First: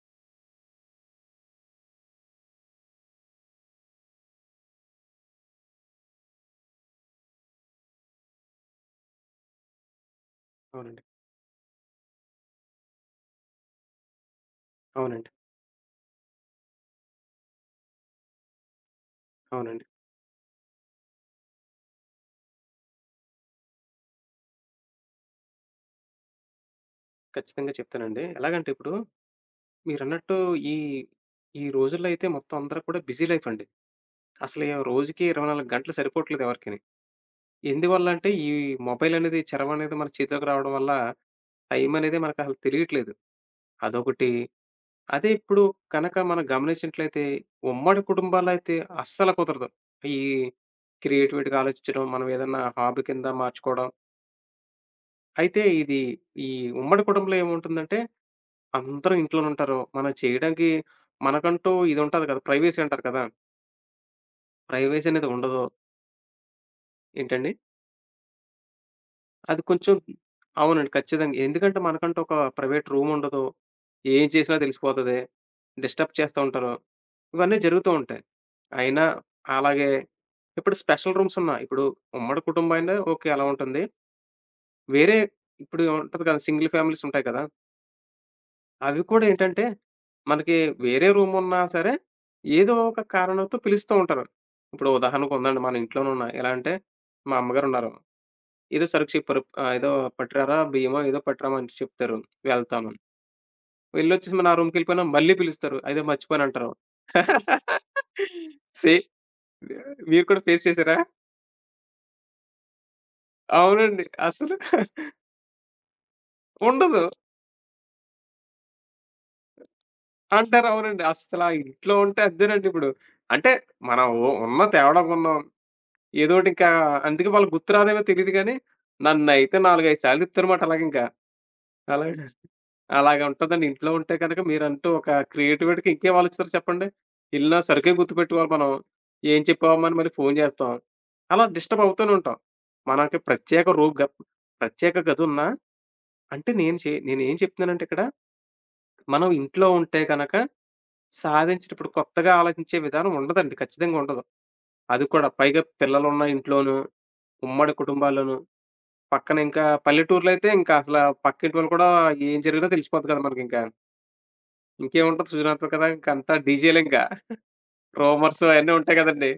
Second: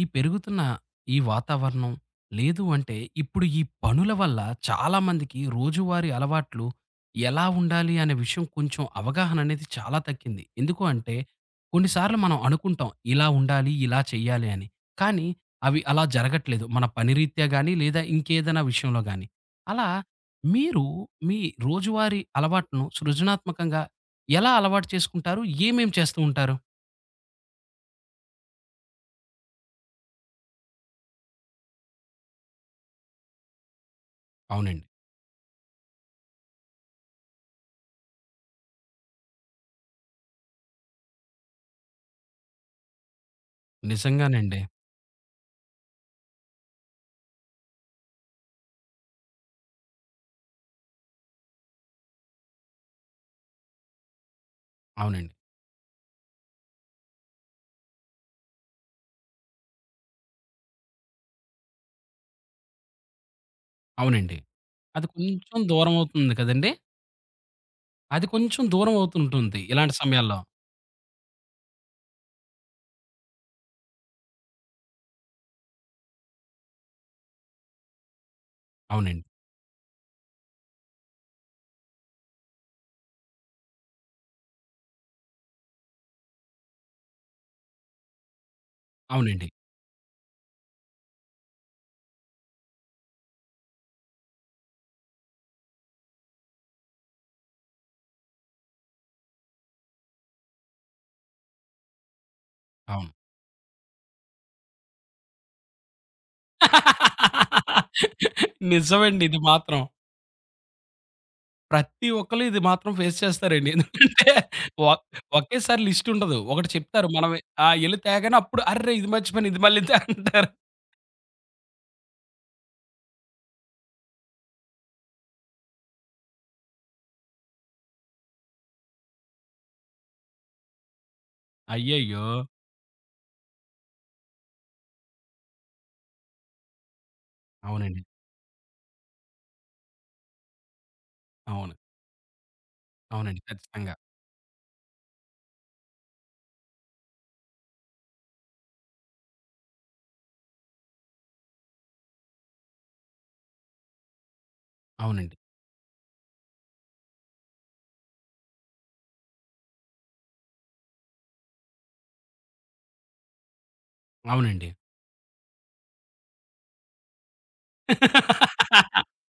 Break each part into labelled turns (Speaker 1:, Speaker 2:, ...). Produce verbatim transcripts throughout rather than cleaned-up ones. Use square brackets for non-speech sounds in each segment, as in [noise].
Speaker 1: ఈ పెరుగుతున్న ఈ వాతావరణం, లేదు అంటే ఇప్పుడు ఈ పనుల వల్ల చాలామందికి రోజువారీ అలవాట్లు ఎలా ఉండాలి అనే విషయం కొంచెం అవగాహన అనేది చాలా తగ్గింది. ఎందుకు
Speaker 2: అవునండి.
Speaker 1: అంటే కొన్నిసార్లు మనం అనుకుంటాం ఇలా ఉండాలి, ఇలా చేయాలి అని. కానీ
Speaker 2: అవునండి.
Speaker 1: అవి అలా జరగట్లేదు. మన పని రీత్యా గాని లేదా ఇంకేదైనా విషయంలో గాని.
Speaker 2: అవునండి.
Speaker 1: అలా మీరు మీ రోజువారీ అలవాటును సృజనాత్మకంగా ఎలా అలవాటు చేసుకుంటారు? ఏమేం చేస్తూ ఉంటారు?
Speaker 2: ఖచ్చితంగా చెప్తానండి. ఎలాగంటే ఇప్పుడు మీరన్నట్టు ఈ, ఈ రోజుల్లో అయితే మొత్తం అందరూ కూడా బిజీ లైఫ్ అండి. అసలు ఈ
Speaker 1: అవునండి.
Speaker 2: రోజుకి ఇరవై నాలుగు గంటలు సరిపోవట్లేదు ఎవరికిని. ఎందువల్ల అంటే ఈ మొబైల్ అనేది చరవ అనేది మన చేతిలోకి రావడం వల్ల టైం అనేది మనకు అసలు తెలియట్లేదు. అదొకటి.
Speaker 1: నిజంగానండి.
Speaker 2: అదే ఇప్పుడు కనక మనం గమనించినట్లయితే ఉమ్మడి కుటుంబాలైతే అస్సలు కుదరదు. ఈ క్రియేటివిటీగా ఆలోచించడం, మనం ఏదన్నా హాబీ కింద మార్చుకోవడం.
Speaker 1: అవునండి.
Speaker 2: అయితే ఇది ఈ ఉమ్మడి కుటుంబంలో ఏముంటుందంటే అందరూ ఇంట్లోనుంటారు. మనం చేయడానికి మనకంటూ ఇదుంటది కదా! ప్రైవసీ అంటారు కదా!
Speaker 1: అవునండి. అది
Speaker 2: ప్రైవసీ అనేది ఉండదు.
Speaker 1: కొంచెం దూరమవుతుంది కదండీ!
Speaker 2: ఏంటండి?
Speaker 1: అది కొంచెం దూరమవుతుంటుంది
Speaker 2: అది కొంచెం
Speaker 1: ఇలాంటి సమయాల్లో.
Speaker 2: అవునండి. ఖచ్చితంగా. ఎందుకంటే మనకంటూ ఒక ప్రైవేట్ రూముండదు. ఏం చేసినా తెలిసిపోతది. డిస్టర్బ్ చేస్తా ఉంటారు. ఇవన్నీ జరుగుతూ ఉంటాయి. అయినా
Speaker 1: అవునండి.
Speaker 2: అలాగే ఇప్పుడు స్పెషల్ రూమ్సున్నా ఇప్పుడు ఉమ్మడి కుటుంబం అయినా ఓకే. అలా ఉంటుంది. వేరే ఇప్పుడు ఉంటది కదా! సింగిల్ ఫ్యామిలీసుంటాయి కదా! అవి కూడా
Speaker 1: అవునండి.
Speaker 2: ఏంటంటే, మనకి వేరే రూమున్నా సరే, ఏదో ఒక కారణంతో పిలుస్తూ ఉంటారు. ఇప్పుడు ఉదాహరణకు ఉందండి మన ఇంట్లోనున్న. ఎలా అంటే, మా అమ్మగారున్నారు. ఏదో సరుకు చెప్పారు. ఆహ్, ఏదో పట్టురారా బియ్యమో ఏదో పట్టురామా అని చెప్తారు. వెళ్తాను.
Speaker 1: అవును.
Speaker 2: వెళ్ళొచ్చేసి నా రూమ్‌కెళ్ళిపోయాను మళ్ళీ పిలుస్తారు. అదే మర్చిపోయానంటారు. [laughs] సే
Speaker 1: నిజమండి ఇది మాత్రం.
Speaker 2: మీరు కూడా ఫేస్ చేసారా?
Speaker 1: ప్రతి ఒక్కళ్ళు ఇది మాత్రం ఫేస్ చేస్తారండి.
Speaker 2: అవునండి.
Speaker 1: ఎందుకంటే
Speaker 2: అసలు
Speaker 1: ఒ ఒకేసారి లిస్ట్ ఉండదు. ఒకటి
Speaker 2: ఉండదు.
Speaker 1: చెప్తారు మనం. ఆ! ఎళ్లి తేగానే అప్పుడు "అర్రె! ఇది మర్చిపోయాను ఇది మళ్ళీ తే" అంటారు.
Speaker 2: అంటారు. అవునండి. అస్సల ఇంట్లో ఉంటే అదేనండి ఇప్పుడు. అంటే మనం ఉ ఉన్న తేవడం ఉన్నాం. ఏదోటి ఇంకా అందుకే వాళ్ళకి గుర్తు రాదేమో తెలీదు గానీ, నన్నైతే నాలుగు, ఐదు సార్లు తిప్పారన్నమాట అలాగింకా.
Speaker 1: అయ్యయ్యో!
Speaker 2: అలాగే అలాగే ఉంటదండి. ఇంట్లో ఉంటే గనక మీరంటూ ఒక క్రియేటివిటీకి ఇంకేం ఆలోచిస్తారు చెప్పండి? ఎళ్ళినా సరుకే
Speaker 1: అవునండి.
Speaker 2: గుర్తుపెట్టుకోవాలి మనం. ఏం చెప్పావమ్మా అని మళ్ళీ ఫోను జేస్తాం. అలా
Speaker 1: అవును.
Speaker 2: డిస్టర్బ్ అవుతూనే ఉంటాం. మనకి
Speaker 1: అవునండి.
Speaker 2: ప్రత్యేక
Speaker 1: ఖచ్చితంగా.
Speaker 2: రూమ్ గ ప్రత్యేక గదున్నా అంటే నేను చే నేనేం చెప్తున్నానంటే ఇక్కడ, మనం ఇంట్లో ఉంటే గనక సాధించేటప్పుడు కొత్తగా ఆలోచించే విధానం ఉండదండి. ఖచ్చితంగా ఉండదు. అది కూడా
Speaker 1: అవునండి.
Speaker 2: పైగా పిల్లలున్న ఇంట్లోనూ, ఉమ్మడి కుటుంబాల్లోనూ పక్కన ఇంకా పల్లెటూర్లో అయితే ఇంకా అసల పక్కింటి వాళ్ళు కూడా ఏం జరిగినా తెలిసిపోద్ది కదా మనకింకా.
Speaker 1: అవునండి.
Speaker 2: ఇంకేముంటది సృజనాత్మకత ఇంకంతా డీజేలింకా. రూమర్స్ అయన్నీ ఉంటాయి
Speaker 1: [laughs]
Speaker 2: కదండీ.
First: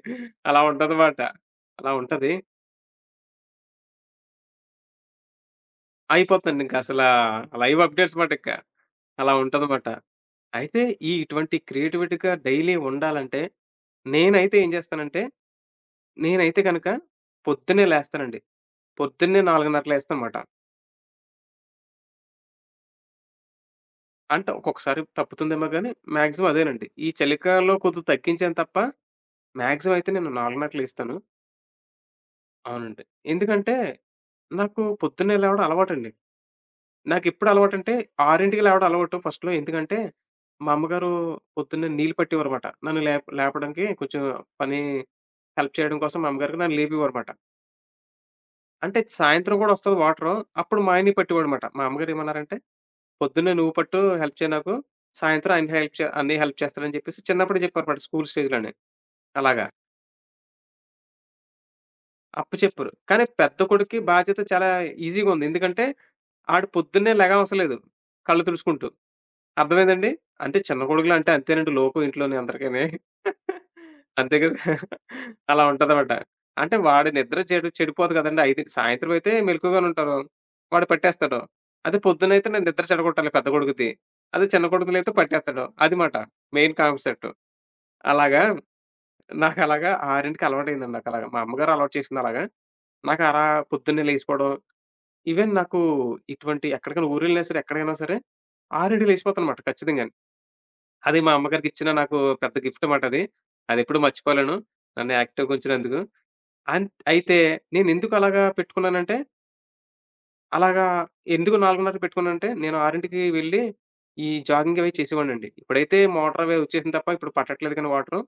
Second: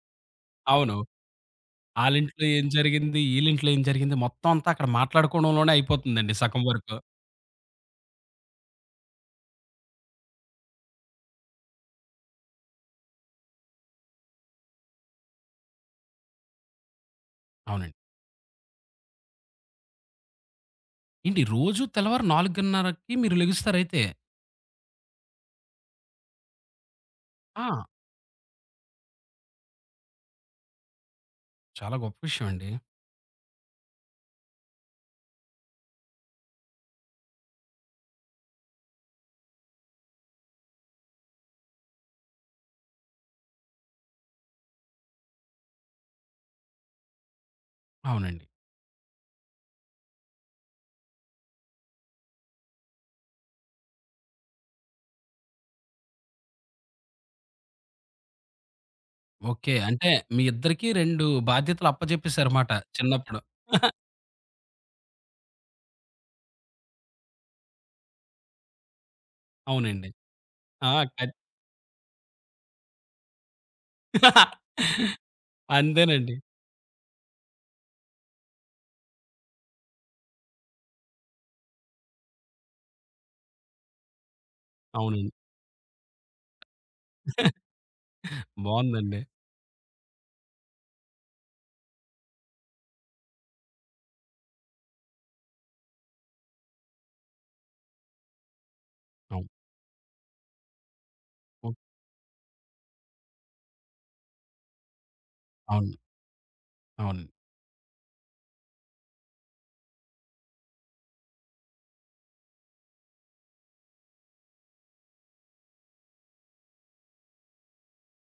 Speaker 2: అలా
Speaker 1: అవును.
Speaker 2: ఉంటదమాట. అలా ఉంటది.
Speaker 1: ఆళ్ళింట్లో ఏం జరిగింది, ఈళ్ళింట్లో ఏం జరిగింది మొత్తం అంతా అక్కడ మాట్లాడుకోవడంలోనే అయిపోతుందండి సగం
Speaker 2: అయిపోతుందింక
Speaker 1: వరకు.
Speaker 2: అసలా లైవ్ అప్‌డేట్స్ మాటింక. అలా ఉంటదమాట. అయితే ఈ ఇటువంటి క్రియేటివిటీగా డైలీ ఉండాలంటే, నేనైతే ఏం చేస్తానంటే, నేనైతే గనక పొద్దున్నే
Speaker 1: అవునండి.
Speaker 2: లేస్తానండి. పొద్దున్నే 4:30కు లేస్తానమాట.
Speaker 1: ఏంటి రోజు తెల్లవారు 4:30కి మీరు లెగుస్తారైతే?
Speaker 2: అంటే ఒక్కొక్కసారి తప్పుతుందేమో గానీ, మాక్సిమం అదేనండి. ఈ
Speaker 1: ఆ!
Speaker 2: చలికాలంలో కొద్దిగా తగ్గించాను తప్ప మాక్సిమం అయితే నేను 4:30కి లెగుస్తాను.
Speaker 1: చాలా గొప్ప విషయం అండి.
Speaker 2: అవునండి. ఎందుకంటే, నాకు పొద్దున్నే లేవడం అలవాటండి. నాకెప్పుడు అలవాటంటే, ఆరింటికి లేవడం అలవాటు ఫస్ట్‌లో. ఎందుకంటే, మా అమ్మగారు పొద్దున్నే నీళ్ళు పట్టేవారుమాట. నన్ను లేప లేపడానికి కొంచెం పని హెల్ప్ చేయడం కోసం మా అమ్మగారికి నన్ను లేపేవారుమాట.
Speaker 1: అవునండి.
Speaker 2: అంటే సాయంత్రం కూడా వస్తది వాటరు. అప్పుడు మా ఆయన్ని పట్టేవాడుమాట. మా అమ్మగారు ఏమన్నారంటే, "పొద్దున్నే నువ్వు పట్టు హెల్ప్ చేయి నాకు. సాయంత్రం ఆయన హెల్ప్ చే అన్నయ్య హెల్ప్ చేస్తాడని" చెప్పేసి చిన్నప్పుడే చెప్పారుమాట స్కూల్ స్టేజ్‌లోనే అలాగా.
Speaker 1: ఓకే. అంటే మీ ఇద్దరికీ రెండు బాధ్యతలు అప్పజెప్పేసారుమాట
Speaker 2: అప్పచెప్పరు. కానీ
Speaker 1: చిన్నప్పుడు.
Speaker 2: పెద్ద కొడుక్కి బాధ్యత చాలా ఈజీగా ఉంది. ఎందుకంటే ఆడు పొద్దున్నే లెగవసరం లేదు. కళ్ళు తుడుచుకుంటూ. అర్థమైందండి?
Speaker 1: అవునండి.
Speaker 2: అంటే చిన్న
Speaker 1: ఆ!
Speaker 2: కొడుకులు అంటే
Speaker 1: ఖచ్
Speaker 2: అంతేనండి లోకువ ఇంట్లోని అందరికని. అంతే కదా! అలా ఉంటదమాట.
Speaker 1: అంతేనండి.
Speaker 2: అంటే వాడి నిద్ర చెడు చెడిపోదు కదండీ. ఐదింటి సాయంత్రం అయితే మెలుకువగానే ఉంటారు. వాడు పట్టేస్తాడు. అదే పొద్దునైతే నేను నిద్ర చెడగొట్టాలి పెద్ద కొడుకుది. అదే చిన్న కొడుకులైతే
Speaker 1: అవునండి.
Speaker 2: పట్టేస్తాడు. అది మాట మెయిన్ కాన్సెప్ట్. అలాగా
Speaker 1: బావుందండి.
Speaker 2: నాకలాగా 6కి అలవాటయిందండి నాకలాగా. మా అమ్మగారు అలవాటు చేసిందలాగా. నాకలా పొద్దున్నే లేసిపోవడం, ఈవెన్ నాకు ఇటువంటి ఎక్కడికైనా ఊరెళ్ళినా సరే, ఎక్కడికైనా సరే ఆరింటికి
Speaker 1: అవును.
Speaker 2: లేసిపోతాననమాట ఖచ్చితంగాను. అది మా
Speaker 1: ఓహ్!
Speaker 2: అమ్మగారికిచ్చిన నాకు పెద్ద గిఫ్ట్ మాటది. అదెప్పుడూ మర్చిపోలేను. నన్ను యాక్టివ్‌గా
Speaker 1: అవును.
Speaker 2: ఉంచినందుకు. అంత్
Speaker 1: అవునండి.
Speaker 2: అయితే నేనెందుకు అలాగా పెట్టుకున్నానంటే, అలాగా ఎందుకు 4:30కి పెట్టుకున్నానంటే, నేను ఆరింటికి వెళ్ళి ఈ జాగింగ్ అవి చేసేవాడినండి. ఇప్పుడైతే మోటార్ అవి వచ్చేసింది తప్ప ఇప్పుడు పట్టట్లేదు కానీ వాటరు.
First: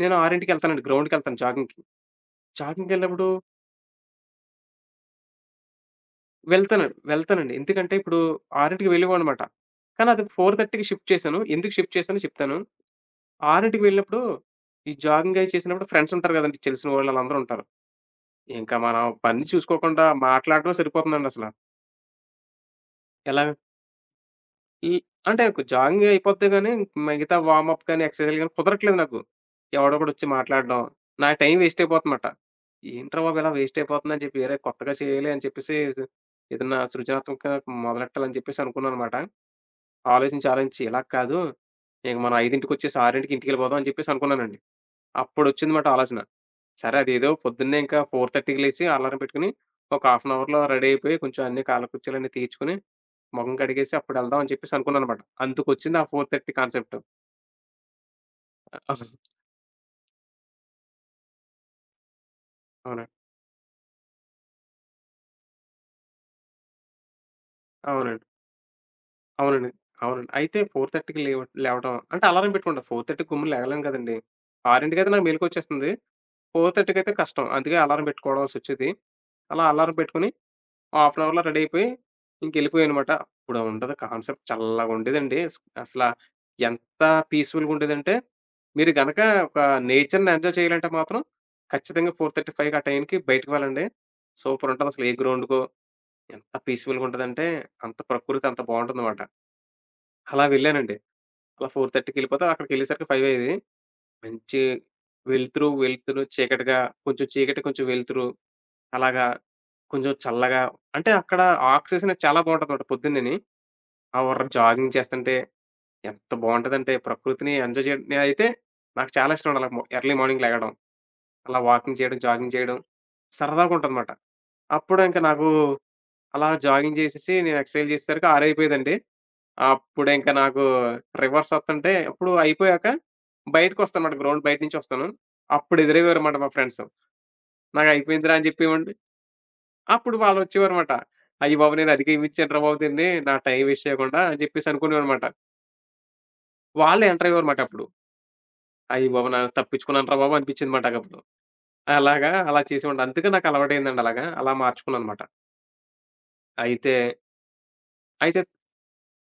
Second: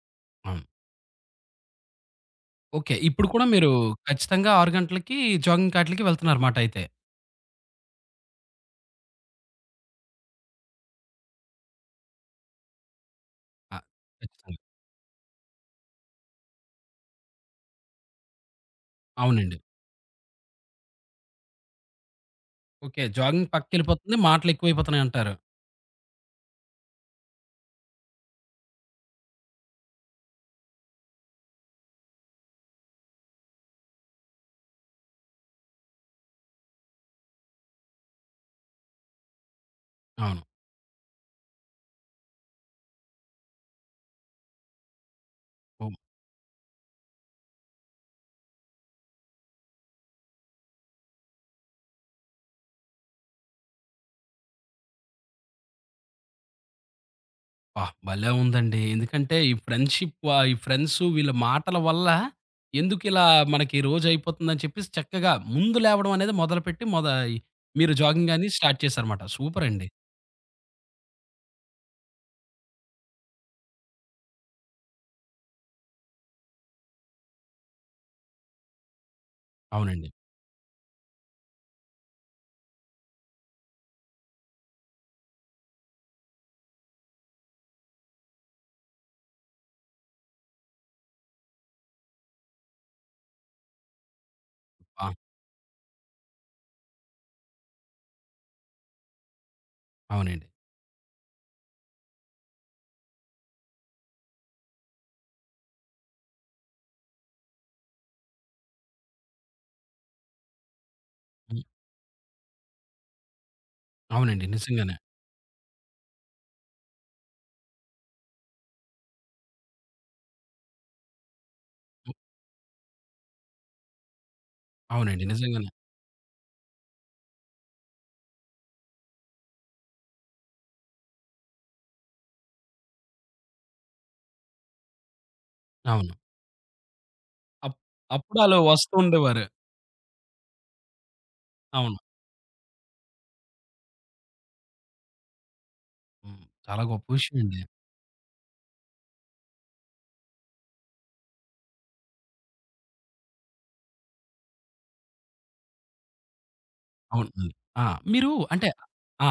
Speaker 2: నేను
Speaker 1: అవును.
Speaker 2: ఆరింటికెళ్తానండి గ్రౌండ్‌కెళ్తాను జాగింగ్‌కి.
Speaker 1: ఓకే.
Speaker 2: జాగింగ్‌కెళ్ళినప్పుడు
Speaker 1: ఇప్పుడు కూడా మీరు ఖచ్చితంగా ఆరు గంటలకి జాగింగ్‌కాట్లికి వెళ్తున్నారుమాట అయితే.
Speaker 2: వెళ్తాను. వెళ్తానండి. ఎందుకంటే ఇప్పుడు ఆరింటికి వెళ్ళేవాడినమాట. కానీ అది 4:30కి షిఫ్ట్ చేశాను. ఎందుకు షిఫ్ట్ చేశానో చెప్తాను.
Speaker 1: ఆ!
Speaker 2: ఆరింటికి వెళ్ళినప్పుడు
Speaker 1: ఖచ్చితంగా.
Speaker 2: ఈ జాగింగ్ అయి చేసినప్పుడు ఫ్రెండ్స్ ఉంటారు గదండీ! తెలిసిన వాళ్ళు ఆళ్ళందరూ ఉంటారు. ఇంకా మనం పని
Speaker 1: అవునండి.
Speaker 2: చూసుకోకుండా మాట్లాడటమే సరిపోతుందండసల.
Speaker 1: ఓకే.
Speaker 2: ఎలా
Speaker 1: జాగింగ్ పక్కకెళ్ళిపోతుంది.
Speaker 2: ఈ
Speaker 1: మాటలెక్కువైపోతున్నాయంటారు.
Speaker 2: అంటే జాగింగ్ అయిపోద్ది గానీ, మిగతా వార్మప్ గానీ, ఎక్సర్‌సైజ్‌లు గానీ కుదరట్లేదు నాకు. ఎవడోకడొచ్చి మాట్లాడడం. నా టైం వేస్ట్ అయిపోతుందమాట. ఏంట్రా బాబు! ఇలా వేస్ట్ అయిపోతుందని చెప్పి వేరే కొత్తగా చేయాలి అని చెప్పేసి ఏదన్నా సృజనాత్మకంగా మొదలెట్టాలని చెప్పేసి అనుకున్నాననమాట.
Speaker 1: అవును.
Speaker 2: ఆలోచించి, ఆలోచించి ఇలా కాదు. ఇక మనం 5:00కొచ్చేసి 6:00కి ఇంటికెళ్ళిపోదాం అని చెప్పేసి అనుకున్నానండి. అప్పుడొచ్చింది మాట
Speaker 1: ఓ,
Speaker 2: ఆలోచన. సరే అదేదో పొద్దున్నే ఇంకా 4:30కి లేసి అలారం పెట్టుకొని, ఒక హాఫ్ అన్ అవర్‌లో రెడీ అయిపోయి, కొంచెం అన్ని కాళ్ళ కుర్చీలన్నీ తీయించుకొని, మొఖం కడిగేసి అప్పుడెళ్దాం అని చెప్పేసి అనుకున్నాననమాట. అందుకొచ్చింది ఆ నాలుగున్నర కాన్సెప్ట్.
Speaker 1: అబ్బా! భలే ఉందండి.
Speaker 2: అవునండి.
Speaker 1: ఎందుకంటే ఈ ఫ్రెండ్‌షిప్ ఆహ్, ఈ ఫ్రెండ్సు వీళ్ళ మాటల వల్ల ఎందుకిలా మనకి రోజయిపోతుందని చెప్పేసి చక్కగా ముందు లేవడం అనేది మొదలుపెట్టి మొద మీరు
Speaker 2: అవునండి.
Speaker 1: జాగింగ్ అని స్టార్ట్ చేశారన్నమాట.
Speaker 2: అవునండి.
Speaker 1: సూపరండి.
Speaker 2: అవునండి. అయితే 4:30కి లేవ లేవడం అంటే అలారం పెట్టుకుంటా. 4:30కి గమ్మున లెగలేను కదండీ! 6:00కి అయితే నాకు మెలుకువొచ్చేస్తుంది. 4:30కి అయితే కష్టం. అందుకే అలారం పెట్టుకోవాల్సొచ్చేది. అలా అలారం
Speaker 1: అవునండి.
Speaker 2: పెట్టుకొని హాఫ్ అన్ అవర్‌లో రెడీ అయిపోయి ఇంకెళ్ళిపోయానమాట. అప్పుడు ఉండదు కాన్సెప్ట్ చల్లగుండేదండి. స్ అసల ఎంత పీస్‌ఫుల్‌గుండేదంటే, మీరు గనక ఒక నేచర్‌ని ఎంజాయ్ చేయాలంటే మాత్రం ఖచ్చితంగా 4:35కి ఆ టైంకి బయటికి వెళ్ళండి. సూపరుంటదసలు
Speaker 1: ఆ!
Speaker 2: ఏ గ్రౌండ్‌కో ఎంత పీస్‌ఫుల్‌గుంటదంటే అంత ప్రకృతి అంత బావుంటుందన్నమాట. అలా
Speaker 1: అవునండి.
Speaker 2: వెళ్ళానండి. అలా 4:30కి ఎళ్ళిపోతే అక్కడికెళ్ళేసరికి ఐదు అయ్యేది. మంచి వెలుతురు, వెలుతురు చీకటిగా కొంచెం చీకటి కొంచెం వెలుతురు అలాగా కొంచెం చల్లగా అంటే అక్కడ
Speaker 1: హ్మ్.
Speaker 2: ఆక్సిజన్ చాలా బావుంటదమాట పొద్దున్నేని. ఆ వర్ర
Speaker 1: అవునండి.
Speaker 2: జాగింగ్
Speaker 1: నిజంగానే.
Speaker 2: చేస్తంటే ఎంత బావుంటదంటే ప్రకృతిని ఎంజాయ్ చేయడం నేనైతే నాకు చాలా ఇష్టం అలా మొ ఎర్లీ మార్నింగ్ లెగడం. అలా వాకింగ్
Speaker 1: హ్మ్.
Speaker 2: చేయడం, జాగింగ్ చేయడం సరదాగా ఉంటదమాట. అప్పుడు ఇంక
Speaker 1: అవునండి.
Speaker 2: నాకు
Speaker 1: నిజంగానే.
Speaker 2: అలా జాగింగ్ చేసేసి నేను ఎక్సర్‌సైజ్ చేసేసరికి ఆరు అయిపోయేదండి. అప్పుడు ఇంక నాకు రివర్స్ ఒత్తంటే అప్పుడు అయిపోయాక బయటకొస్తానమాట గ్రౌండ్ బయట నుంచొస్తాను. అప్పుడు
Speaker 1: అవును.
Speaker 2: ఎదురయ్యేవారమాట మా ఫ్రెండ్స్.
Speaker 1: అప్
Speaker 2: "నాకు అయిపోయిందిరా" అని
Speaker 1: అప్పుడలా
Speaker 2: చెప్పేవాడిని.
Speaker 1: వస్తూ ఉండేవారు.
Speaker 2: అప్పుడు వాళ్ళొచ్చేవారమాట. "అయ్య బాబోయ్! నేను
Speaker 1: అవును.
Speaker 2: అధిక ఇమిచ్చానురా బాబు దీన్ని. నా టైం వేస్ట్ చేయకుండా" అని చెప్పేసి అనుకునేవాడినమాట.
Speaker 1: హ్మ్. చాలా
Speaker 2: వాళ్ళే
Speaker 1: గొప్ప
Speaker 2: ఎంటర్ అయ్యేవారుమాట
Speaker 1: విషయమండి.
Speaker 2: అప్పుడు. అయ్య బాబోయ్! నా తప్పించుకున్నానురా బాబు అనిపించిందిమాట నాకప్పుడు. అలాగా అలా చేసేవాడిని. అందుకే నాకు అలవాటయిందండి అలాగా. అలా మార్చుకున్నానమాట. అయితే,
Speaker 1: అవునండి. ఆ! మీరు
Speaker 2: అయితే
Speaker 1: అంటే ఆ!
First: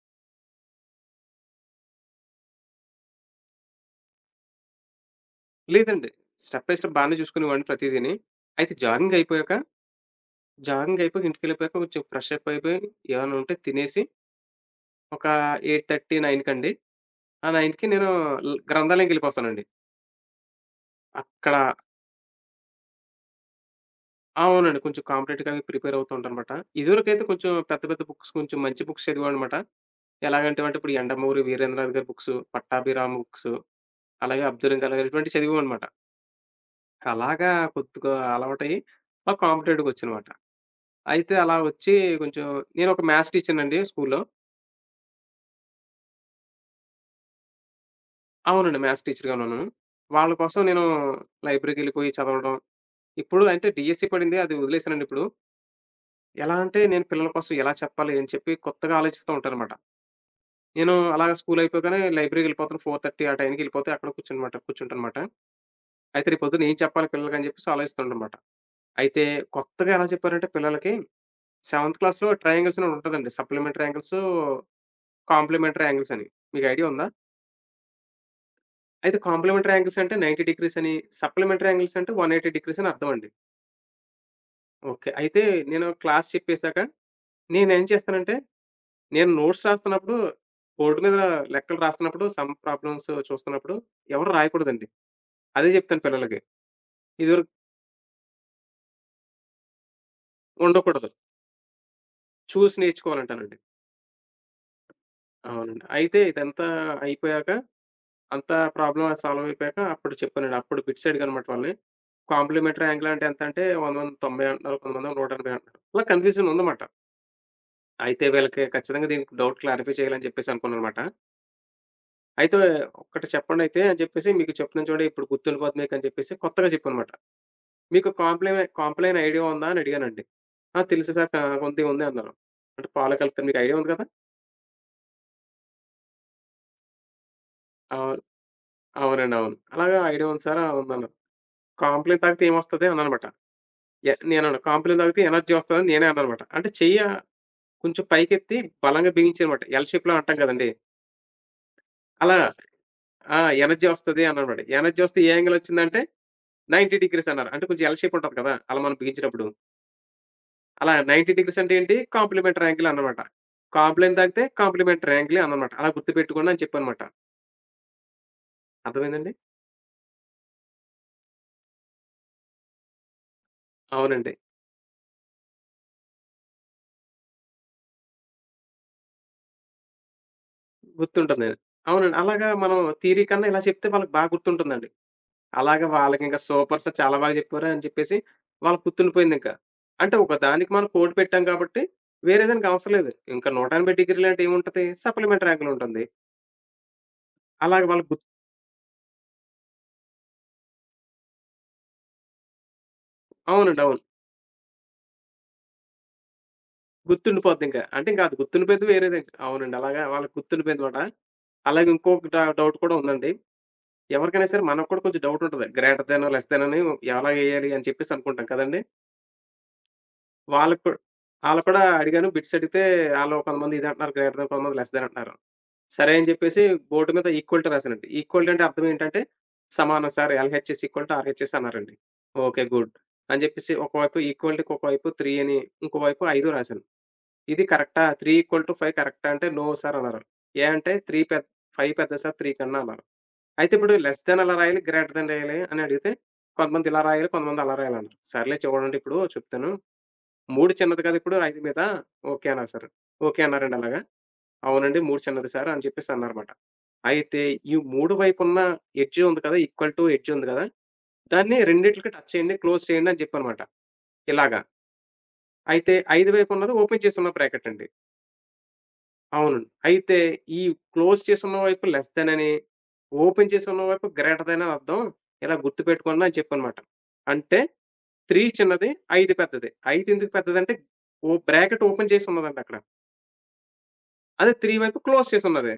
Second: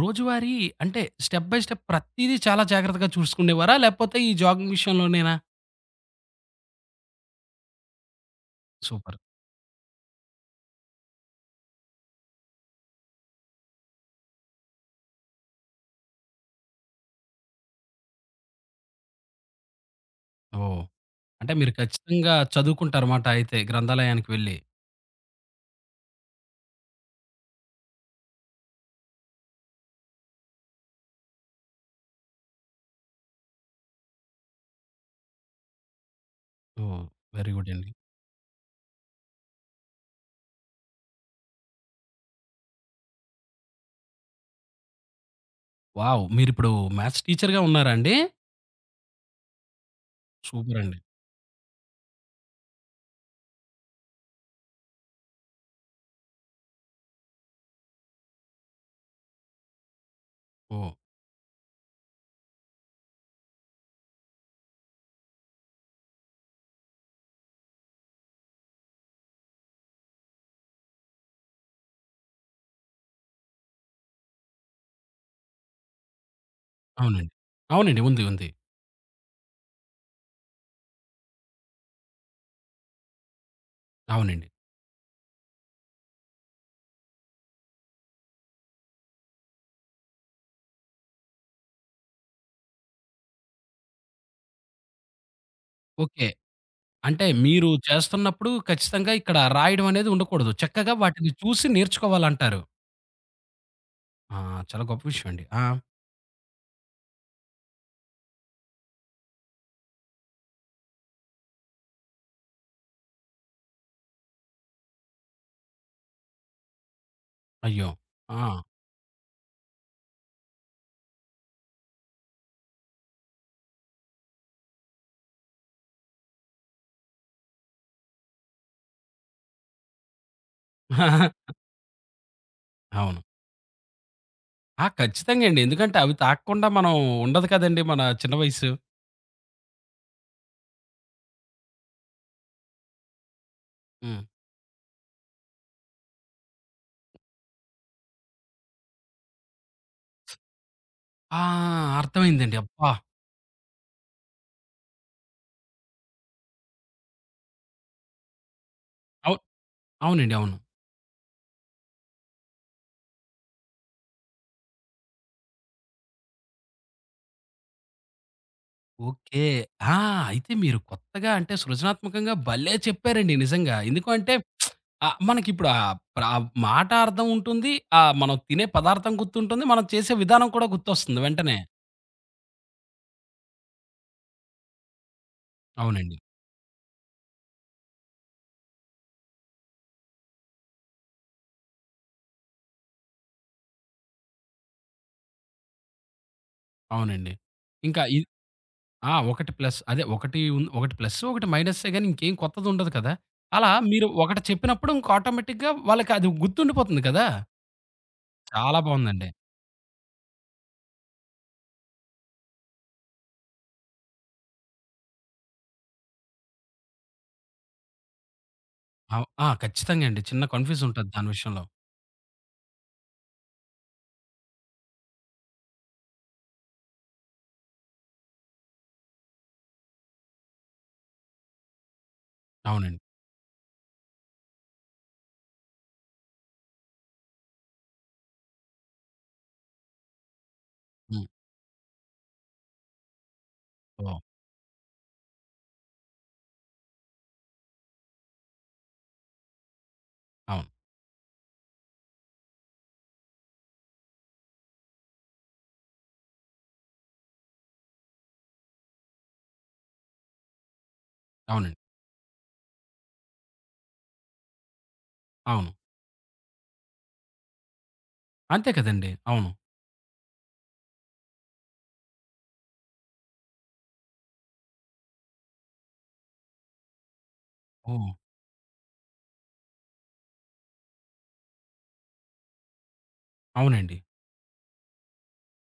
Speaker 1: రోజువారీ అంటే స్టెప్ బై స్టెప్ ప్రతీదీ చాలా జాగ్రత్తగా చూసుకునేవారా? లేపోతే ఈ జాగింగ్ విషయంలోనేనా?
Speaker 2: లేదండి. స్టెప్ బై స్టెప్ బానే చూసుకునేవాడిని ప్రతీదీని. అయితే జాగింగ్
Speaker 1: సూపర్.
Speaker 2: అయిపోయాక, జాగింగ్ అయిపోయాక ఇంటికెళ్ళిపోయాక కొంచెం ఫ్రెష్ అప్ అయిపోయి ఏమన్నా ఉంటే తినేసి ఒక ఎనిమిదిన్నర, తొమ్మిది కండి. ఆ తొమ్మిదింటికి నేను ల్ గ్రంథాలయంకెళ్ళిపోతానండి.
Speaker 1: ఓహ్! అంటే
Speaker 2: అక్కడ
Speaker 1: మీరు ఖచ్చితంగా చదువుకుంటారమాట అయితే గ్రంథాలయానికి వెళ్లి.
Speaker 2: అవునండి. కొంచెం కాంపిటేటివ్‌గా ప్రిపేర్ అవుతూ ఉంటానమాట. ఇదివరకైతే కొంచెం పెద్ద పెద్ద బుక్స్ కొంచెం మంచి బుక్స్ చదివామనమాట. ఎలాగంటేవంటే ఇప్పుడు 'యండమూరి వీరేంద్రనాథ్' గారి బుక్స్, 'పట్టాభిరామ' బుక్స్, అలాగే 'అబ్దుల్ కలాం' గారి ఇటువంటివి చదివామనమాట.
Speaker 1: ఓహ్!
Speaker 2: అలాగా
Speaker 1: వెరీ గుడ్ అండి.
Speaker 2: కొద్దిగా అలవాటయ్యి అలా కాంపిటేటివ్‌గొచ్చానమాట. అయితే అలా వచ్చి కొంచెం నేనొక మ్యాథ్స్ టీచర్‌నండి స్కూల్‌లో.
Speaker 1: వావ్! మీరిప్పుడు మ్యాథ్స్ టీచర్‌గా ఉన్నారా అండి?
Speaker 2: అవునండి. మ్యాథ్స్ టీచర్‌గానే ఉన్నాను. వాళ్ళ కోసం
Speaker 1: సూపర్
Speaker 2: నేను
Speaker 1: అండి.
Speaker 2: లైబ్రరీకెళ్ళిపోయి చదవడం. ఇప్పుడు అంటే డీఎస్సీ పడింది అది వదిలేసానండి ఇప్పుడు. ఎలా అంటే నేను పిల్లల కోసం ఎలా చెప్పాలి అని చెప్పి కొత్తగా ఆలోచిస్తూ ఉంటానమాట. నేను
Speaker 1: ఓహ్!
Speaker 2: అలాగా స్కూల్ అయిపోగానే లైబ్రరీకెళ్ళిపోతాను. నాలుగున్నర ఆ టైంకి ఎళ్ళిపోతే అక్కడ కూర్చునమాట కూర్చుంటానమాట. అయితే రేపు పొద్దున్న ఏం చెప్పాలి పిల్లలకని చెప్పేసి ఆలోచిస్తుంటానమాట. అయితే కొత్తగా ఎలా చెప్పారంటే పిల్లలకి సెవెంత్ క్లాస్‌లో ట్రయాంగిల్స్ అని ఒకటుంటదండి. సప్లిమెంటరీ యాంగిల్స్, కాంప్లిమెంటరీ యాంగిల్స్ అని. మీకు ఐడియా ఉందా?
Speaker 1: అవునండి. అవునండి. ఉంది. ఉంది.
Speaker 2: అయితే కాంప్లిమెంటరీ యాంగిల్స్ అంటే తొంభై డిగ్రీస్ అని, సప్లిమెంటరీ యాంగిల్స్ అంటే నూట ఎనభై డిగ్రీస్ అని అర్థం అండి.
Speaker 1: అవునండి.
Speaker 2: ఓకే. అయితే నేను క్లాస్ చెప్పేసాక నేనేం చేస్తానంటే నేను నోట్స్ రాస్తున్నప్పుడు బోర్డ్ మీద లెక్కలు రాస్తున్నప్పుడు సమ్ ప్రాబ్లమ్స్ చూస్తున్నప్పుడు ఎవరు రాయకూడదండి. అదే చెప్తాను
Speaker 1: ఓకే.
Speaker 2: పిల్లలకి.
Speaker 1: అంటే
Speaker 2: ఇదివరకు
Speaker 1: మీరు చేస్తున్నప్పుడు ఖచ్చితంగా ఇక్కడ రాయడం అనేది ఉండకూడదు. చక్కగా
Speaker 2: ఉండకూడదు.
Speaker 1: వాటిని చూసి నేర్చుకోవాలంటారు.
Speaker 2: చూసి నేర్చుకోవాలంటానండి.
Speaker 1: ఆ! చాలా గొప్ప విషయం అండి. ఆ!
Speaker 2: అవునండి. అయితే ఇదంతా అయిపోయాక, అంతా ప్రాబ్లమ్ సాల్వ్ అయిపోయాక అప్పుడు చెప్పానండి. అప్పుడు బిట్ సైడ్‌గా అనమాట వాళ్ళని. కాంప్లిమెంటరీ యాంగిల్ అంటే ఎంతంటే, కొంతమంది తొంభై అంటున్నారు. కొంతమందేమో నూట ఎనభై అంటున్నారు. అలా కన్‌ఫ్యూజన్ ఉందమాట.
Speaker 1: అయ్యో!
Speaker 2: అయితే
Speaker 1: ఆ!
Speaker 2: వీళ్ళకి ఖచ్చితంగా దీనికి డౌట్ క్లారిఫై చేయాలని చెప్పేసి అనుకున్నాననమాట. అయితే "ఒక్కటి చెప్పండయితే" అని చెప్పేసి, "మీకు చెప్తున్నాను చూడండి ఇప్పుడు గుర్తుండిపోతుంది మీకు" అని చెప్పేసి కొత్తగా చెప్పానమాట. "మీకు కాంప్లెమె కాంప్లెయిన్ ఐడియా ఉందా?" అని అడిగానండి. "ఆ! తెలుసు సార్. క
Speaker 1: [laughs]
Speaker 2: ఉంది ఉంది" అన్నారు. అంటే పాలు
Speaker 1: అవును.
Speaker 2: కలుపుతారు. "మీకు ఐడియా ఉంది కదా!"
Speaker 1: ఆ! ఖచ్చితంగా అండి. ఎందుకంటే అవి తాకకుండా మనం ఉండదు కదండీ మన
Speaker 2: అవును.
Speaker 1: చిన్న వయసు.
Speaker 2: అవునండి. అవును. అలాగా ఐడియా ఉంది సార్ ఆహ్, అన్నాను. కాంప్లెయిన్ తాగితే ఏమొస్తది అన్నానమాట. ఎ
Speaker 1: హ్మ్.
Speaker 2: నేనన్నా కాంప్లెయిన్ తాగితే ఎనర్జీ వస్తదని నేనే అన్నానమాట. అంటే చెయ్య కొంచెం పైకెత్తి బలంగా బిగించానమాట. ఎల్ షేప్‌లో అంటాం కదండీ!
Speaker 1: ఆ!
Speaker 2: అలా
Speaker 1: అర్థమైందండి. అబ్బా!
Speaker 2: ఆ! ఎనర్జీ వస్తది అన్నానమాట. ఎనర్జీ వస్తే ఏ యాంగిల్ వచ్చిందంటే తొంభై డిగ్రీస్ అన్నారు. అంటే కొంచెం ఎల్ షేప్ ఉంటది కదా! అలా మనం
Speaker 1: అవు
Speaker 2: బిగించినప్పుడు.
Speaker 1: అవునండి. అవును.
Speaker 2: అలా తొంభై డిగ్రీస్ అంటే ఏంటి? కాంప్లిమెంటరీ యాంగిల్ అన్నమాట. కాంప్లెయిన్ తాగితే కాంప్లిమెంటరీ యాంగిలే అన్నానమాట. అలా గుర్తుపెట్టుకోండి అని చెప్పానమాట. అర్థమైందండి?
Speaker 1: ఓకే. ఆ! అయితే మీరు కొత్తగా అంటే సృజనాత్మకంగా భలే చెప్పారండి నిజంగా. ఎందుకు
Speaker 2: అవునండి.
Speaker 1: అంటే ఆహ్, మనకిప్పుడు ఆహ్, ప్ర మాట అర్థం ఉంటుంది. ఆహ్, మనం తినే పదార్థం గుర్తుంటుంది. మనం చేసే విధానం కూడా గుర్తొస్తుంది
Speaker 2: గుర్తుంటుంది.
Speaker 1: వెంటనే.
Speaker 2: అవునండి. అలాగా మనం థియరీ కన్నా ఇలా చెప్తే వాళ్ళకి బాగా గుర్తుంటుందండి. అలాగా
Speaker 1: అవునండి.
Speaker 2: వాళ్ళకింకా సూపర్ సార్ చాలా బాగా చెప్పారు అని చెప్పేసి వాళ్ళకి గుర్తుండిపోయిందింకా. అంటే ఒక దానికి మనం కోడ్ పెట్టాం కాబట్టి వేరే దానికి అవసరం లేదు. ఇంకా నూట ఎనభై డిగ్రీలంటే ఏముంటది? సప్లిమెంటరీ యాంగిలుంటుంది.
Speaker 1: అవునండి.
Speaker 2: అలాగే
Speaker 1: ఇంకా
Speaker 2: వాళ్ళకి
Speaker 1: ఇ
Speaker 2: గుర్తు
Speaker 1: ఆ! ఒకటి ప్లస్ అదే ఒకటి ఉన్ ఒకటి ప్లస్సు, ఒకటి మైనస్సే గాని ఇంకేం కొత్తదుండదు కదా! అలా
Speaker 2: అవునండి. అవును.
Speaker 1: మీరు ఒకటి చెప్పినప్పుడు ఇంక ఆటోమేటిక్‌గా వాళ్ళకది గుర్తుండిపోతుంది కదా!
Speaker 2: గుర్తుండిపోద్దింకా. అంటే ఇంకా అది
Speaker 1: చాలా
Speaker 2: గుర్తుండిపోయింది వేరేది.
Speaker 1: బావుందండి.
Speaker 2: అవునండి. అలాగా వాళ్ళకి గుర్తుండిపోయిందమాట. అలాగే ఇంకొక డ డౌట్ కూడా ఉందండి. ఎవరికైనా సరే మనకు కూడా కొంచెం డౌటుంటది. గ్రేటర్ దెనో, లెస్ దెన్ అని ఎలా ఎయ్యాలి అని చెప్పేసి అనుకుంటాం కదండీ!
Speaker 1: అవ్ ఆ! ఖచ్చితంగా అండి. చిన్న
Speaker 2: వాళ్ళకి కూడా
Speaker 1: కన్‌ఫ్యూజుంటది దాని
Speaker 2: ఆళ్ళని
Speaker 1: విషయంలో.
Speaker 2: కూడా అడిగాను. బిట్స్ అడిగితే ఆళ్ళు కొంతమంది ఇదంటున్నారు, గ్రేటర్ దాన్, కొంతమంది లెస్ దాన్ అంటున్నారు. సరే అని చెప్పేసి బోర్డ్ మీద ఈక్వల్ టు రాసానండి. ఈక్వల్ టు అంటే అర్థం ఏంటంటే, సమానం sir LHS equal to RHS అన్నారండి. ఓకే. గుడ్.
Speaker 1: అవునండి.
Speaker 2: అని చెప్పేసి ఒకవైపు ఈక్వాలిటీకి ఒకవైపు మూడు అని, ఇంకోవైపు ఐదు రాసాను. ఇది కరెక్టా? మూడు ఐదు కరెక్టా? అంటే నో సార్ అన్నారు. ఏ అంటే మూడు
Speaker 1: హ్మ్.
Speaker 2: పెద్ ఐదు పెద్దది సార్ మూడు కన్నా అన్నారు. అయితే ఇప్పుడు
Speaker 1: ఓహ్!
Speaker 2: లెస్ దాన్ ఎలా రాయాలి? గ్రేటర్ దాన్ రాయాలి? అని అడిగితే కొంతమంది ఇలా రాయాలి, కొంతమంది అలా రాయాలన్నారు. సర్లే చూడండి ఇప్పుడు చెప్తాను.
Speaker 1: అవును.
Speaker 2: మూడు చిన్నది కదా ఇప్పుడు ఐదు మీద ఓకే అన్నారు సారు. ఓకే అన్నారండి అలాగా. అవునండి మూడు చిన్నది సారు అని చెప్పేసి అన్నారమాట. అయితే ఈ మూడు వైపున్న ఎడ్జ్ ఉంది కదా! ఈక్వల్ టు ఎడ్జ్ ఉంది కదా! దాన్ని
Speaker 1: అవునండి.
Speaker 2: రెండిట్లికి టచ్ చేయండి, క్లోజ్ చేయండి అని చెప్పనమాట. ఇలాగా.
Speaker 1: అవును.
Speaker 2: అయితే ఐదు వైపు ఉన్నది ఓపెన్ చేసున్న బ్రాకెట్ అండి.
Speaker 1: అంతే కదండీ! అవును.
Speaker 2: అవునండి. అయితే ఈ క్లోజ్ చేసున్న వైపు లెస్ థాన్ అని, ఓపెన్ చేసున్న వైపు గ్రేటర్ థాన్ అని అర్థం. ఇలా గుర్తుపెట్టుకోండి అని చెప్పనమాట. అంటే
Speaker 1: ఓహ్!
Speaker 2: మూడు చిన్నది, ఐదు పెద్దది. ఐదు ఎందుకు పెద్దదంటే ఓ బ్రాకెట్ ఓపెన్ చేసి ఉన్నదండి అక్కడ.
Speaker 1: అవునండి.
Speaker 2: అదే మూడు వైపు క్లోజ్ చేసున్నది.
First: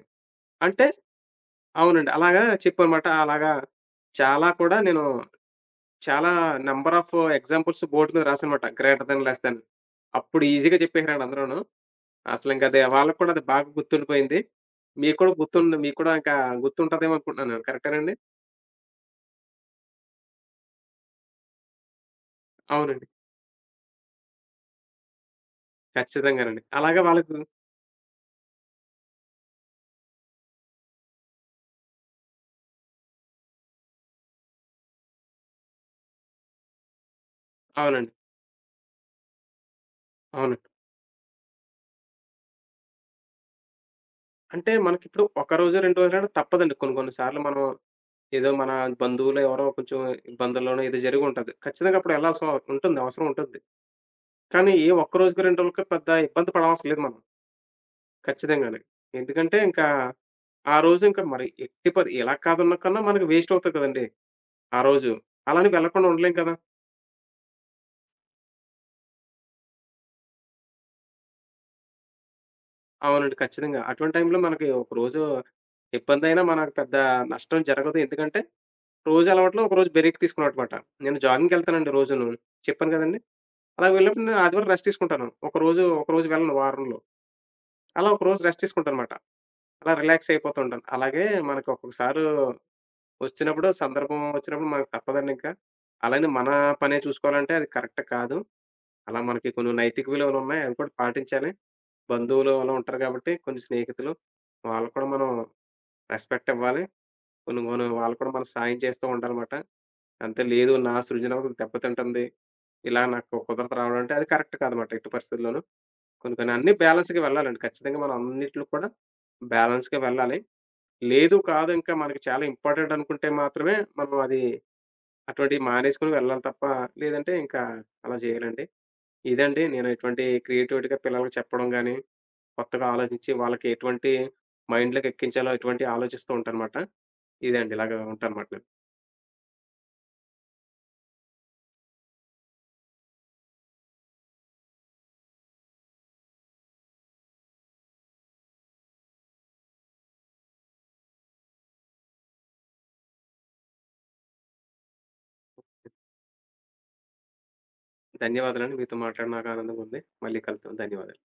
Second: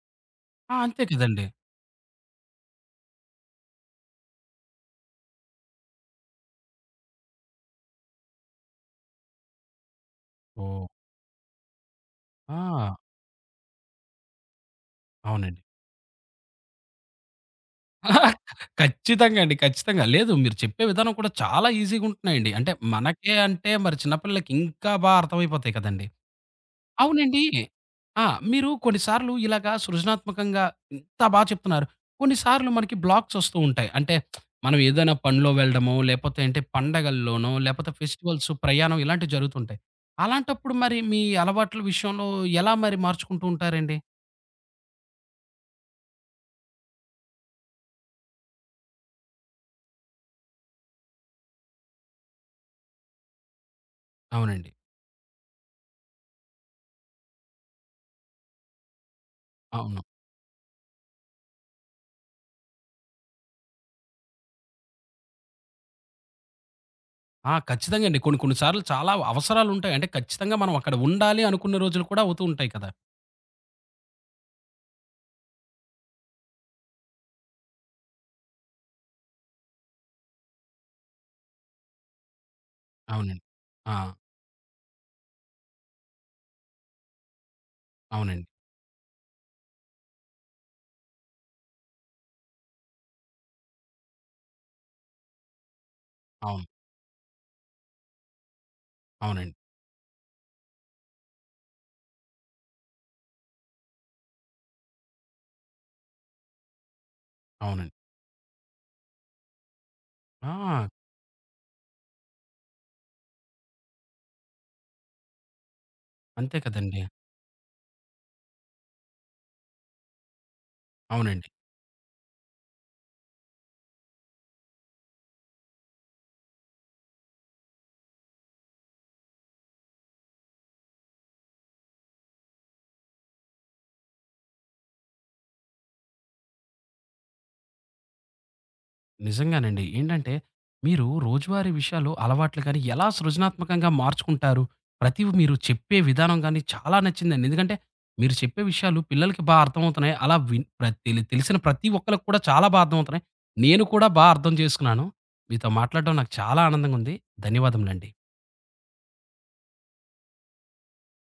Speaker 1: ఆ!
Speaker 2: అంటే
Speaker 1: అంతే కదండీ!
Speaker 2: అవునండి. అలాగా చెప్పనమాట. అలాగా చాలా కూడా నేను చాలా నంబర్ ఆఫ్ ఎగ్జాంపుల్స్ బోర్డ్ మీద రాసానమాట. Greater than, less than. అప్పుడు ఈజీగా
Speaker 1: ఓహ్!
Speaker 2: చెప్పేసారండి అందరూను. అసలింక అది
Speaker 1: ఆ!
Speaker 2: వాళ్ళకి కూడా అది బాగా గుర్తుండిపోయింది. మీకు కూడా
Speaker 1: అవునండి.
Speaker 2: గుర్తుండి మీకు కూడా ఇంకా గుర్తుంటదేమో అనుకుంటున్నాను. కరెక్టేనండి?
Speaker 1: [laughs] ఖచ్చితంగా అండి. ఖచ్చితంగా. లేదు మీరు చెప్పే విధానం కూడా చాలా ఈజీగుంటున్నాయండి. అంటే
Speaker 2: అవునండి.
Speaker 1: మనకే అంటే మరి చిన్నపిల్లలకి ఇంకా బా అర్థమైపోతాయి కదండీ!
Speaker 2: ఖచ్చితంగానండి. అలాగే వాళ్ళకు
Speaker 1: అవునండి. ఆ! మీరు కొన్ని సార్లు ఇలాగా సృజనాత్మకంగా ఇంత బా చెప్తున్నారు. కొన్ని సార్లు మనకి బ్లాక్స్ ఒస్తూ ఉంటాయి. అంటే మనం ఏదైనా పనిలో వెళ్ళడమో, లేపోతే అంటే పండగల్లోనో, లేపోతే
Speaker 2: అవునండి.
Speaker 1: ఫెస్టివల్స్, ప్రయాణం ఇలాంటివి జరుగుతుంటాయి.
Speaker 2: అవును.
Speaker 1: అలాంటప్పుడు మరి మీ అలవాట్ల విషయంలో ఎలా మరి మార్చుకుంటూ ఉంటారండి?
Speaker 2: అంటే మనకిప్పుడు ఒక రోజు, రెండు రోజులైనా తప్పదండి. కొన్ని కొన్ని సార్లు మనం ఏదో మన బంధువులు ఎవరో కొంచెం ఇబ్బందుల్లోనో ఏదో జరిగుంటది. ఖచ్చితంగా అప్పుడెళ్ళాల్సిన ఉంటుంది. అవసరం ఉంటుంది.
Speaker 1: అవునండి.
Speaker 2: కానీ ఏ ఒక్క రోజుకి, రెండు రోజులకి పెద్ద ఇబ్బంది పడవసరం లేదు మనం. ఖచ్చితంగానే. ఎందుకంటే ఇంకా
Speaker 1: అవును.
Speaker 2: ఆ రోజు ఇంకా మరి ఎట్టి పరి ఎలా కాదన్నా కన్నా మనకి వేస్ట్ అవుతది కదండీ ఆ రోజు. అలాని వెళ్ళకుండా ఉండలేం కదా!
Speaker 1: ఆ! ఖచ్చితంగా అండి. కొన్ని కొన్ని సార్లు చాలా అవసరాలుంటాయి. అంటే ఖచ్చితంగా మనం అక్కడ ఉండాలి అనుకున్న రోజులు కూడా అవుతూ ఉంటాయి కదా!
Speaker 2: అవునండి. ఖచ్చితంగా. అటువంటి టైంలో మనకి ఒక రోజు ఇబ్బందైనా మనకు పెద్ద నష్టం జరగదు. ఎందుకంటే రోజు అలవాట్లో ఒకరోజు బ్రేక్ తీసుకున్నమాట. నేను జాగింగ్‌కెళ్తానండి రోజును. చెప్పాను కదండీ!
Speaker 1: అవునండి.
Speaker 2: అలా
Speaker 1: ఆ!
Speaker 2: వెళ్ళినప్పుడు నేను ఆదివారం రెస్ట్ తీసుకుంటాను. ఒకరోజు, ఒకరోజు వెళ్ళను వారంలో. అలా ఒక రోజు
Speaker 1: అవునండి.
Speaker 2: రెస్ట్ తీసుకుంటానమాట. అలా రిలాక్స్ అయిపోతుంటాను. అలాగే మనకు ఒక్కొక్కసారు వచ్చినప్పుడు సందర్భం వచ్చినప్పుడు మనకు తప్పదండింక. అలానే మన
Speaker 1: అవును.
Speaker 2: పనే చూసుకోవాలంటే అది కరెక్ట్ కాదు. అలా మనకి
Speaker 1: అవునండి.
Speaker 2: కొన్ని నైతిక విలువలున్నాయి. అవి కూడా పాటించాలి. బంధువులు అలా ఉంటారు కాబట్టి కొన్ని స్నేహితులు. వాళ్ళకి కూడా మనం రెస్పెక్ట్ ఇవ్వాలి. కొన్ని మనం
Speaker 1: అవునండి.
Speaker 2: వాళ్ళకి కూడా మనం సాయం చేస్తూ ఉండాలమాట. అంతే లేదు
Speaker 1: ఆ!
Speaker 2: నా సృజనాత్మకత దెబ్బతింటుంది. ఇలా నాకు కుదరదు రావడం అంటే అది కరెక్ట్ కాదన్నమాట ఎట్టి పరిస్థితుల్లోనూ. కొన్ని కొన్ని
Speaker 1: అంతే
Speaker 2: అన్నీ
Speaker 1: కదండీ!
Speaker 2: బ్యాలెన్స్‌గా వెళ్ళాలండి. ఖచ్చితంగా మనం అన్నిట్లో కూడా బ్యాలెన్స్‌గా వెళ్ళాలి. లేదు,
Speaker 1: అవునండి.
Speaker 2: కాదు ఇంకా మనకి చాలా ఇంపార్టెంట్ అనుకుంటే మాత్రమే మనం అది అటువంటివి మానేసుకొని వెళ్ళాలి తప్ప, లేదంటే ఇంకా అలా చేయాలండి. ఇదండి నేను ఎటువంటి క్రియేటివిటీగా పిల్లలకి చెప్పడం గాని, కొత్తగా ఆలోచించి వాళ్ళకి ఎటువంటి మైండ్‌లోకి ఎక్కించాలో ఎటువంటివి ఆలోచిస్తూ ఉంటానమాట. ఇదే అండి ఇలాగ ఉంటానమాట నేను.
Speaker 1: నిజంగానండి. ఏంటంటే, మీరు రోజువారీ విషయాలు, అలవాట్లు గాని, ఎలా సృజనాత్మకంగా మార్చుకుంటారు? ప్రతివి మీరు చెప్పే విధానం గాని చాలా నచ్చిందండి. ఎందుకంటే, మీరు చెప్పే విషయాలు పిల్లలకి బా అర్థమవుతున్నాయి. అలా విన్ ప్ర తెలి తెలిసిన ప్రతి ఒక్కళ్ళకి కూడా చాలా బా అర్థమవుతున్నాయి. నేను కూడా బా అర్థం చేసుకున్నాను. మీతో మాట్లాడడం నాకు చాలా ఆనందంగా ఉంది. ధన్యవాదములండి.
Speaker 2: ధన్యవాదాలండి. మీతో మాట్లాడి నాకు ఆనందంగా ఉంది. మళ్ళీ కలుద్దాం. ధన్యవాదాలు.